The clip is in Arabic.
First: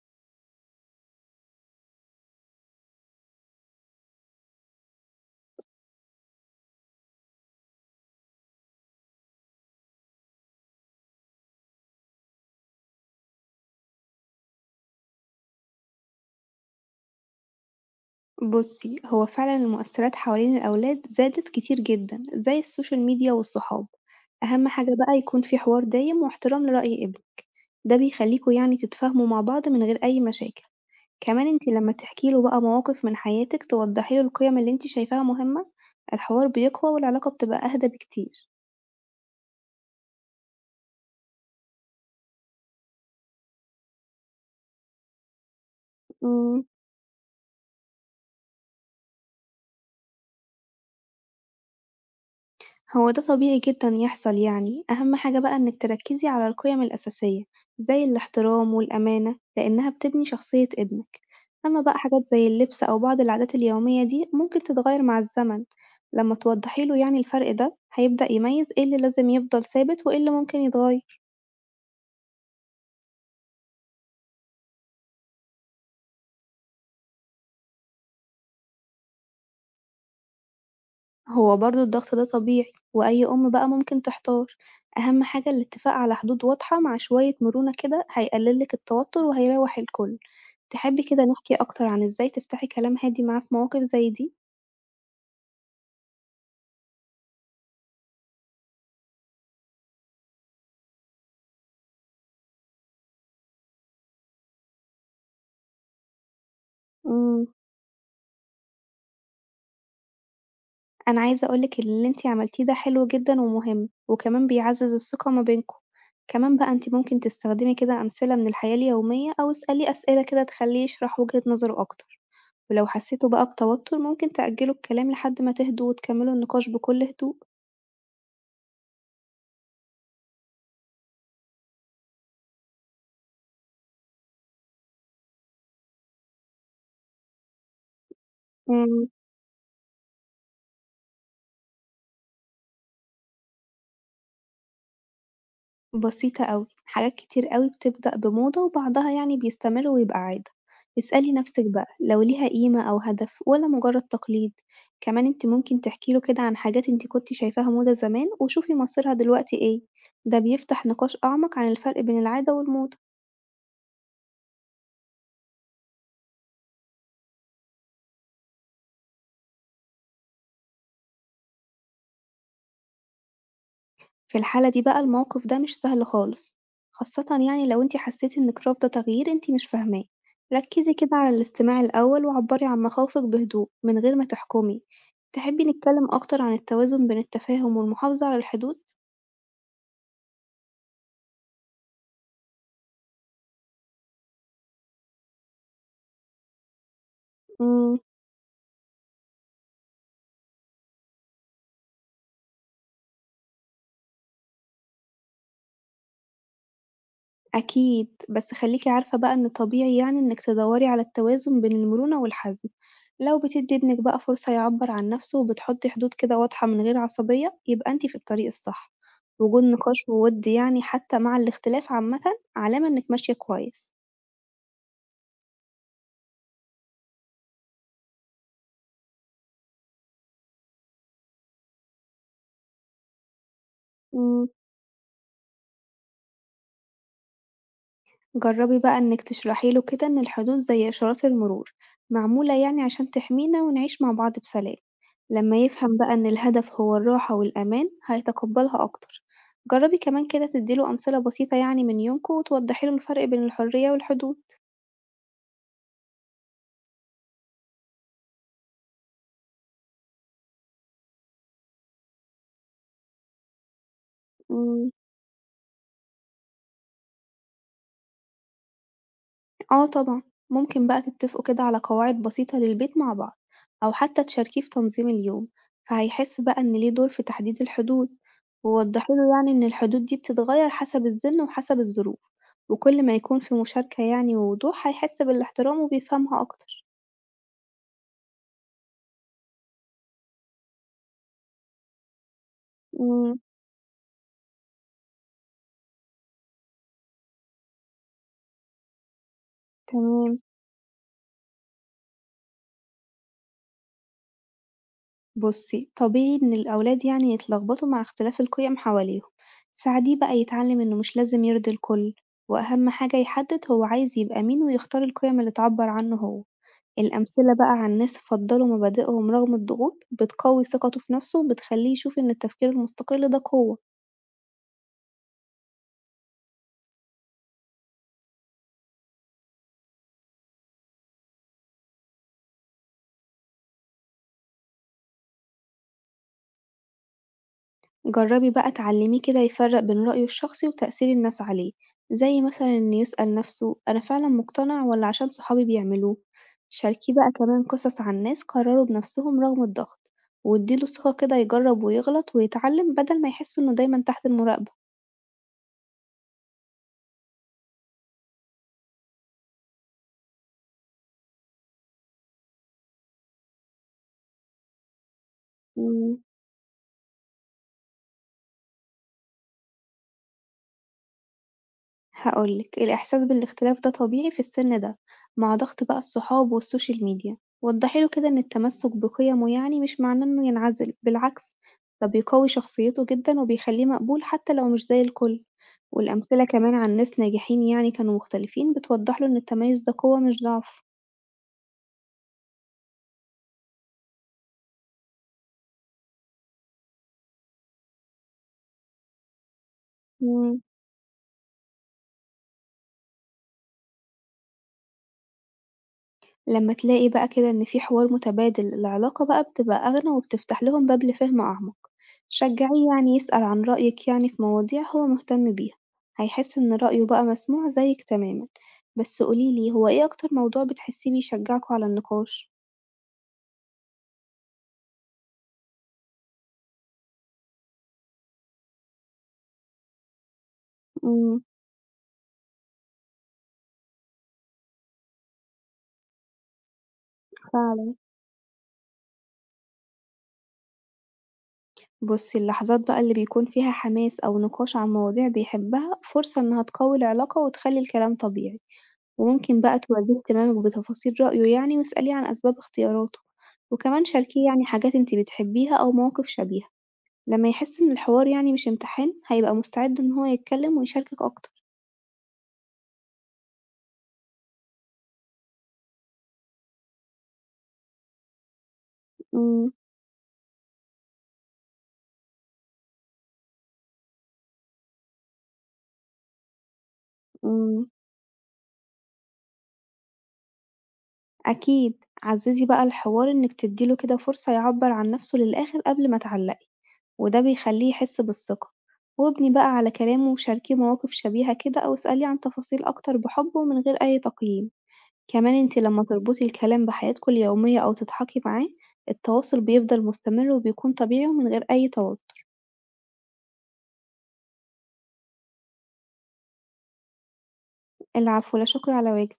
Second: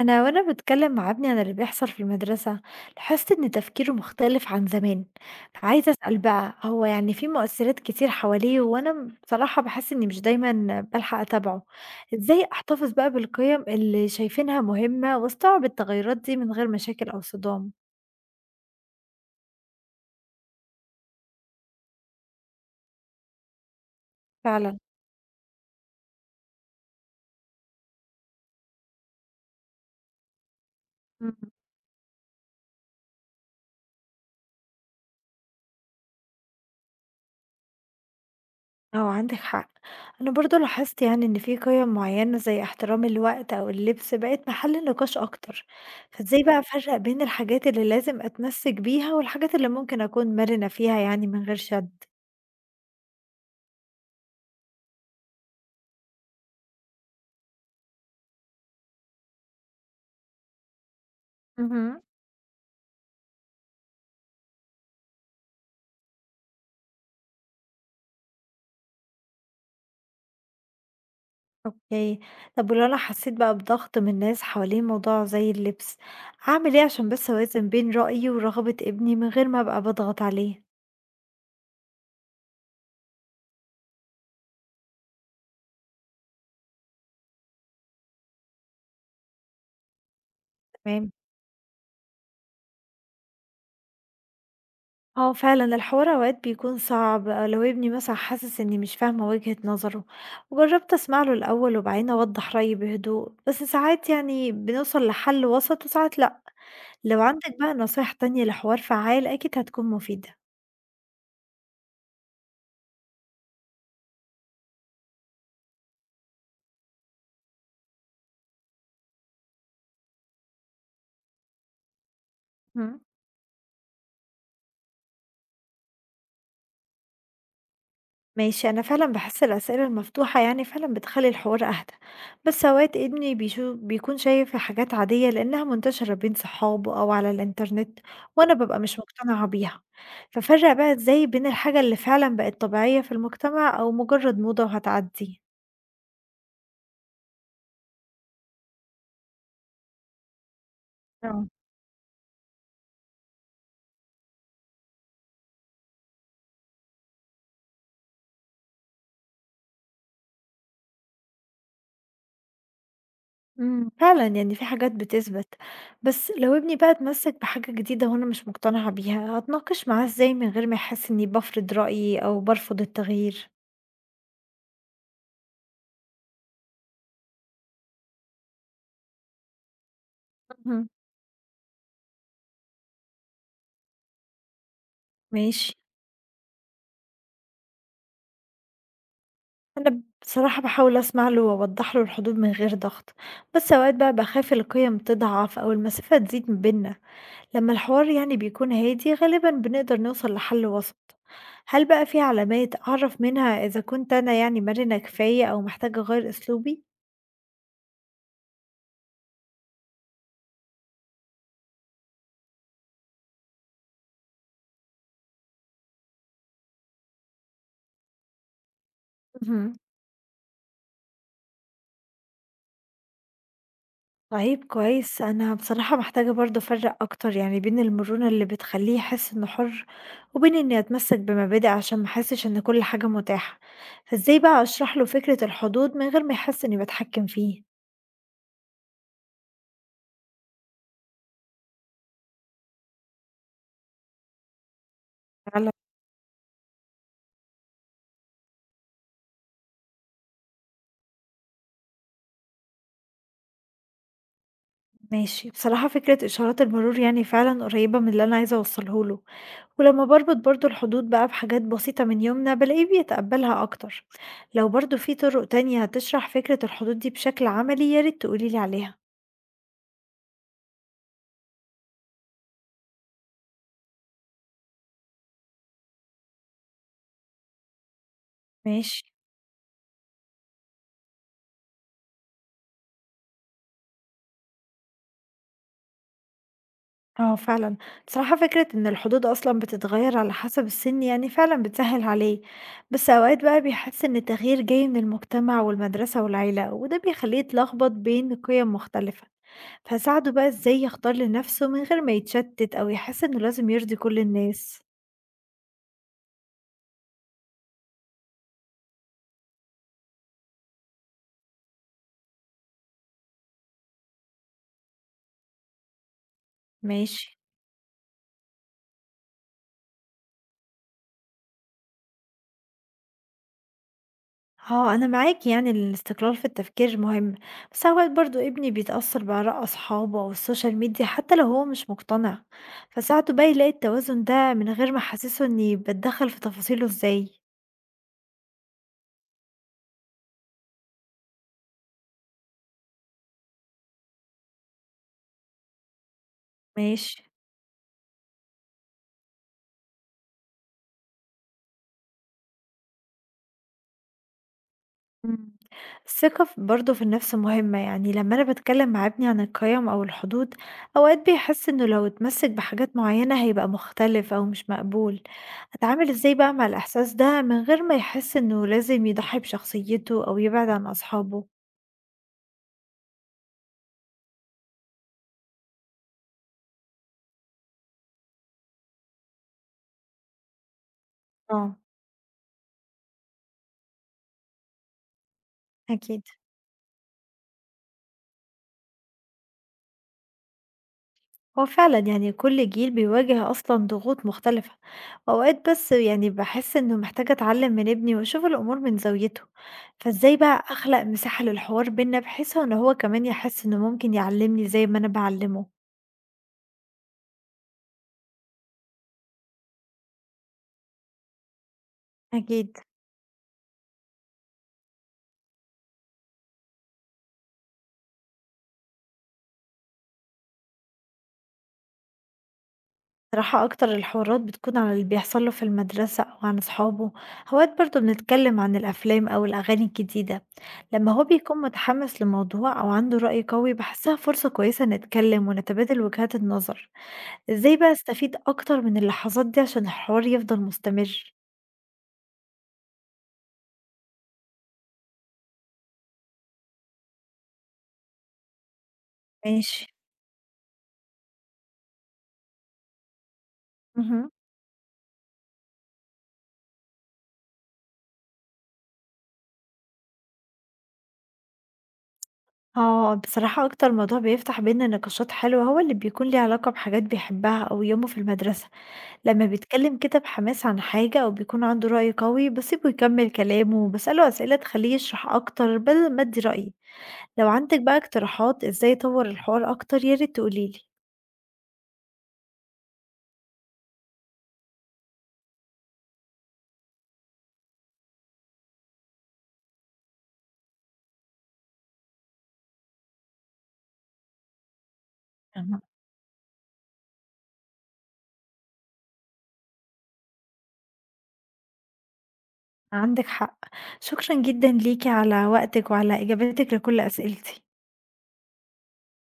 أنا وأنا بتكلم مع ابني عن اللي بيحصل في المدرسة، لاحظت إن تفكيره مختلف عن زمان. عايزة أسأل بقى، هو يعني في مؤثرات كتير حواليه وأنا بصراحة بحس إني مش دايما بلحق أتابعه. إزاي أحتفظ بقى بالقيم اللي شايفينها مهمة وأستوعب التغيرات دي من غير مشاكل أو صدام؟ بُصّي، هو فعلًا المؤثِّرات حوالين الأولاد زادت كتير جدًا، زي السوشيال ميديا والصحاب. أهم فعلا. حاجة بقى يكون في حوار دايم واحترام لرأي ابنِك، ده بيخلّيكم يعني تتفاهموا مع بعض من غير أي مشاكل. كمان أنتِ لمّا تحكي له بقى مواقف من حياتِك، توضّحي له القيم اللي أنتِ شايفاها مهمة، الحوار بيقوى والعلاقة بتبقى أهدى بكتير. آه، عندِك حق. أنا برضه لاحظت يعني إن في قِيَم معيّنة زي احترام الوقت أو اللبس بقت محل نقاش أكتر، فإزاي بقى إمم. أفرّق بين الحاجات اللي لازم أتمسِّك بيها والحاجات اللي ممكن أكون مرِنة فيها يعني من غير شَد؟ هو ده طبيعي جدًا يحصل يعني، أهم حاجة بقى إنِك تركّزي على القيم الأساسية زي الاحترام والأمانة، لإنها بتبني شخصية ابنك، أما بقى اهم. حاجات زي اللبس أو بعض العادات اليومية دي ممكن تتغير مع الزمن، لما توضحي له يعني الفرق ده هيبدأ يميز إيه اللي لازم يفضل ثابت وإيه اللي ممكن يتغير، أوكي. طب ولو أنا حسّيت بقى بضغط من ناس حوالين موضوع زي اللبس، أعمل إيه عشان بس أوازن بين رأيي ورغبة ابني من غير ما أبقى باضغط عليه؟ هو برضه الضغط ده طبيعي وأي أم بقى ممكن تحتار، أهم حاجة الاتفاق على حدود واضحة مع شوية مرونة كده هيقللك التوتر وهيريح الكل. تحبي تمام. كده نحكي أكتر عن إزاي تفتحي كلام هادي معاه في مواقف زي دي؟ اه فعلا الحوار اوقات بيكون صعب، أو لو ابني مثلا حاسس اني مش فاهمة وجهة نظره. وجربت اسمع له الاول وبعدين اوضح رأيي بهدوء، بس ساعات يعني بنوصل لحل وسط وساعات لا. لو إمم، عندك بقى نصايح تانية لحوار فعال اكيد هتكون مفيدة. أنا عايزة أقول لِك اللي أنتِ عملتيه ده حلو جدًا ومهم، وكمان بيعزّز الثقة ما بينكم. كمان بقى أنتِ ممكن تستخدمي كده أمثلة من الحياة اليومية أو اسأليه أسئلة كده تخلّيه يشرح وجهة نظره أكتر، ولو مم. حسيتوا بقى بتوتر ممكن تأجّلوا الكلام لحد ما تهدوا وتكملوا النقاش بكل هدوء. ماشي، أنا فعلا بحس الأسئلة المفتوحة يعني فعلا بتخلي الحوار أهدى، بس أوقات ابني بيكون شايف حاجات عادية لأنها منتشرة بين صحابه أو على الإنترنت، وأنا ببقى مش إمم. مقتنعة بيها. ففرق بقى إزاي بين الحاجة اللي فعلا بقت طبيعية في المجتمع أو مجرد موضة وهتعدي؟ بسيطة أوي، حاجات كتير أوي بتبدأ بموضة وبعدها يعني بيستمر ويبقى عادة، اسألي اه. نفسِك بقى لو ليها قيمة أو هدف ولا مجرد تقليد، كمان انتِ ممكن تحكي له كده عن حاجات انتِ كنتِ شايفاها موضة زمان وشوفي مصيرها دلوقتي ايه، ده بيفتح نقاش أعمق عن الفرق بين العادة والموضة. امم، فعلا يعني في حاجات بتثبت. بس لو ابني بقى اتمسك بحاجة جديدة وأنا مش مقتنعة بيها، هتناقش معاه إزاي من غير ما يحس إني بفرض رأيي أو برفض التغيير؟ في الحالة دي بقى الموقف ده مش سهل خالص، خاصة يعني لو انتِ حسيتِ إنِك رافضة تغيير انتِ مش فاهماه، مهم. ركزي كده على الاستماع الأول وعبري عن مخاوفك بهدوء من غير ما تحكمي، تحبي ماشي. نتكلم أكتر عن التوازن بين التفاهم والمحافظة على الحدود؟ أنا بصراحة باحاول أسمع له وأوضّح له الحدود من غير ضغط، بس أوقات بقى باخاف القيم تضعف أو المسافة تزيد ما بيننا، لمّا مم، الحوار يعني بيكون هادي غالبًا بنقدر نوصل لحل وسط. هل بقى في علامات أعرف منها إذا كنت أنا يعني مرنة كفاية أو محتاجة أغيّر أسلوبي؟ أكيد، بس خلّيكِ عارفة بقى إن طبيعي يعني إنِّك تدوّري على التوازن بين المرونة والحزم، لو بتدّي ابنِك بقى فرصة يعبّر عن نَفْسه وبتحطّي حدود كده واضحة من غير عصبية، يبقى أنتِ في الطريق الصح، وجود اهم. نقاش ووِد يعني حتى مع الاختلاف عامةً علامة إنِّك ماشية كويس. طيب كويس، أنا بصراحة محتاجة برضه أفرّق أكتر يعني بين المرونة اللي بتخلّيه يحس إنه حُر، وبين إني أتمسّك بمبادئ عشان ما يحسّش إن كل حاجة متاحة. فإزاي إمم. بقى أشرح له فكرة الحدود من غير ما يحس إني باتحكّم فيه؟ جربي بقى إنك تشرحي له كده إن الحدود زي إشارات المرور معمولة يعني عشان تحمينا ونعيش مع بعض بسلام، لما على. يفهم بقى إن الهدف هو الراحة والأمان هيتقبلها أكتر، جربي كمان كده تديله أمثلة بسيطة يعني من يومكوا وتوضحي له الفرق بين الحرية والحدود. ماشي، بصراحة فكرة إشارات المرور يعني فعلًا قريّبة من اللي أنا عايزة أوصّله له، ولمّا باربط برضه الحدود بقى بحاجات بسيطة من يومنا بالاقيه بيتقبّلها أكتر. لو مم. برضه في طُرق تانية تشرح فكرة الحدود دي بشكل عملي يا ريت تقولي لي عليها. آه طبعًا، ممكن بقى تتفقوا كده على قواعد بسيطة للبيت مع بعض أو حتى تشاركيه في تنظيم اليوم، فهيحس بقى إن ليه دور في تحديد الحدود، ماشي. ووضحيله يعني إن الحدود دي بتتغير حسب السن وحسب الظروف، وكل ما يكون في مشاركة يعني ووضوح هيحس بالاحترام وبيفهمها أكتر. آه فعلًا، بصراحة فكرة إن الحدود أصلًا بتتغيّر على حسب السن يعني فعلًا بتسهّل عليه، بس إمم، أوقات بقى بيحس إن التغيير جاي من المجتمع والمدرسة والعيلة، وده بيخلّيه يتلخبط بين قِيَم مختلفة. فاساعده تمام. بقى إزاي يختار لنَفْسه من غير ما يتشتت أو يحس إنه لازم يرضي كل الناس؟ بُصي، طبيعي إن الأولاد يعني يتلخبطوا مع اختلاف القيم حواليهم، ساعديه بقى يتعلم إنه مش لازم يرضي الكل، وأهم حاجة يحدد هو عايز يبقى مين ويختار القيم اللي تعبر عنه هو. ماشي. الأمثلة بقى عن ناس فضّلوا مبادئهم رغم الضغوط بتقوي ثقته في نفسه وبتخليه يشوف إن التفكير المستقل ده قوة، آه، أنا معاك، يعني الاستقلال في التفكير مهم. بس أوقات برضو ابني بيتأثر بآراء أصحابه أو السوشيال ميديا حتى لو هو مش مقتنع. فساعته بقى يلاقي التوازن ده من غير ما أحسسه إني بتدخل في تفاصيله إزاي؟ جربي بقى اتعلميه كده يفرق بين رأيه الشخصي وتأثير الناس عليه، زي مثلا إنه يسأل نفسه أنا فعلا مقتنع والّا عشان صحابي بيعملوه، شاركيه ماشي. بقى كمان قصص عن ناس قرروا بنفسهم رغم الضغط، واديله ثقة كده يجرب ويغلط ويتعلم بدل ما يحس إنه دايما تحت المراقبة. إمم. الثقة برضه في النفس مهمة، يعني لمّا أنا باتكلّم مع ابني عن القيم أو الحدود، أوقات بيحس إنه لو اتمسِّك بحاجات معيّنة هيبقى مختلف أو مش مقبول. أتعامل إمم. إزاي بقى مع الإحساس ده من غير ما يحس إنه لازم يضحّي بشخصيته أو يبعد عن أصحابه؟ هاقول لِك، الإحساس بالاختلاف ده طبيعي في السن ده مع ضغط بقى الصحاب والسوشيال ميديا، وضحي له كده إن التمسك بقيمه يعني مش معناه إنه ينعزل، بالعكس آه، ده بيقوي شخصيته جدًا وبيخليه مقبول حتى لو مش زي الكل، أكيد. والأمثلة كمان عن ناس ناجحين يعني كانوا مختلفين بتوضح له إن التميز ده قوة مش ضعف. هو فعلا يعني كل جيل بيواجه أصلا ضغوط مختلفة، وأوقات بس يعني بحس إنه محتاجة أتعلم من ابني وأشوف الأمور من زاويته. فإزاي إمم. بقى أخلق مساحة للحوار بينا بحيث إن هو كمان يحس إنه ممكن يعلمني زي ما أنا بعلمه؟ لما تلاقي بقى كده إن في حوار متبادل العلاقة بقى بتبقى أغنى وبتفتح لهم باب لفهم أعمق، أكيد. شجعيه يعني يسأل عن رأيك يعني في مواضيع هو مهتم بيها، هيحس إن رأيه بقى مسموع زيك تماما، بس قوليلي هو إيه أكتر موضوع بتحسيه بيشجعكوا على النقاش؟ صراحة أكتر الحوارات بتكون عن اللي بيحصل له في المدرسة أو عن أصحابه. أوقات برضه بنتكلم عن الأفلام أو الأغاني الجديدة. لما هو امم بيكون متحمس لموضوع أو عنده رأي قوي بحسها فرصة كويسة نتكلم ونتبادل وجهات النظر. إزاي بقى فعلا أستفيد أكتر من اللحظات دي عشان الحوار يفضل مستمر؟ بصي اللحظات بقى اللي بيكون فيها حماس أو نقاش عن مواضيع بيحبها فرصة إنها تقوي العلاقة وتخلي الكلام طبيعي. وممكن بقى ماشي. تواجهي اهتمامِك بتفاصيل رأيه يعني واسأليه عن أسباب اختياراته، وكمان مهم. شاركيه يعني حاجات أنتِ بتحبيها أو مواقف شبيهة، لما يحس إن الحوار يعني مش امتحان هيبقى مستعد إن هو يتكلم ويشاركِك أكتر. اه بصراحة أكتر موضوع بيفتح بينا نقاشات حلوة هو اللي بيكون ليه علاقة بحاجات بيحبها أو يومه في المدرسة. لما إمم، بيتكلم كده بحماس عن حاجة أو بيكون عنده رأي قوي بسيبه يكمل كلامه وبسأله أسئلة تخليه يشرح أكتر بدل ما أدي رأيي. لو عندك إمم، بقى اقتراحات إزاي أطور الحوار أكتر ياريت تقوليلي. أكيد، عزّزي بقى الحوار إنِك تدّي له كده فرصة يعبّر عن نفسه للآخر قبل ما تعلّقي، وده بيخلّيه يحس بالثقة، وابني بقى على كلامه وشاركيه مواقف شبيهة كده أو اسأليه عن تفاصيل أكتر بحُب ومن غير أي تقييم. كمان أنتِ أها. لمّا تربطي الكلام بحياتكم اليومية أو تضحكي معاه، التواصل بيفضل مستمر وبيكون طبيعي ومن غير أي توتر. عندك حق. شكرا جدا ليكي على وقتك وعلى إجابتك لكل أسئلتي. العفو، لا شكر على واجب.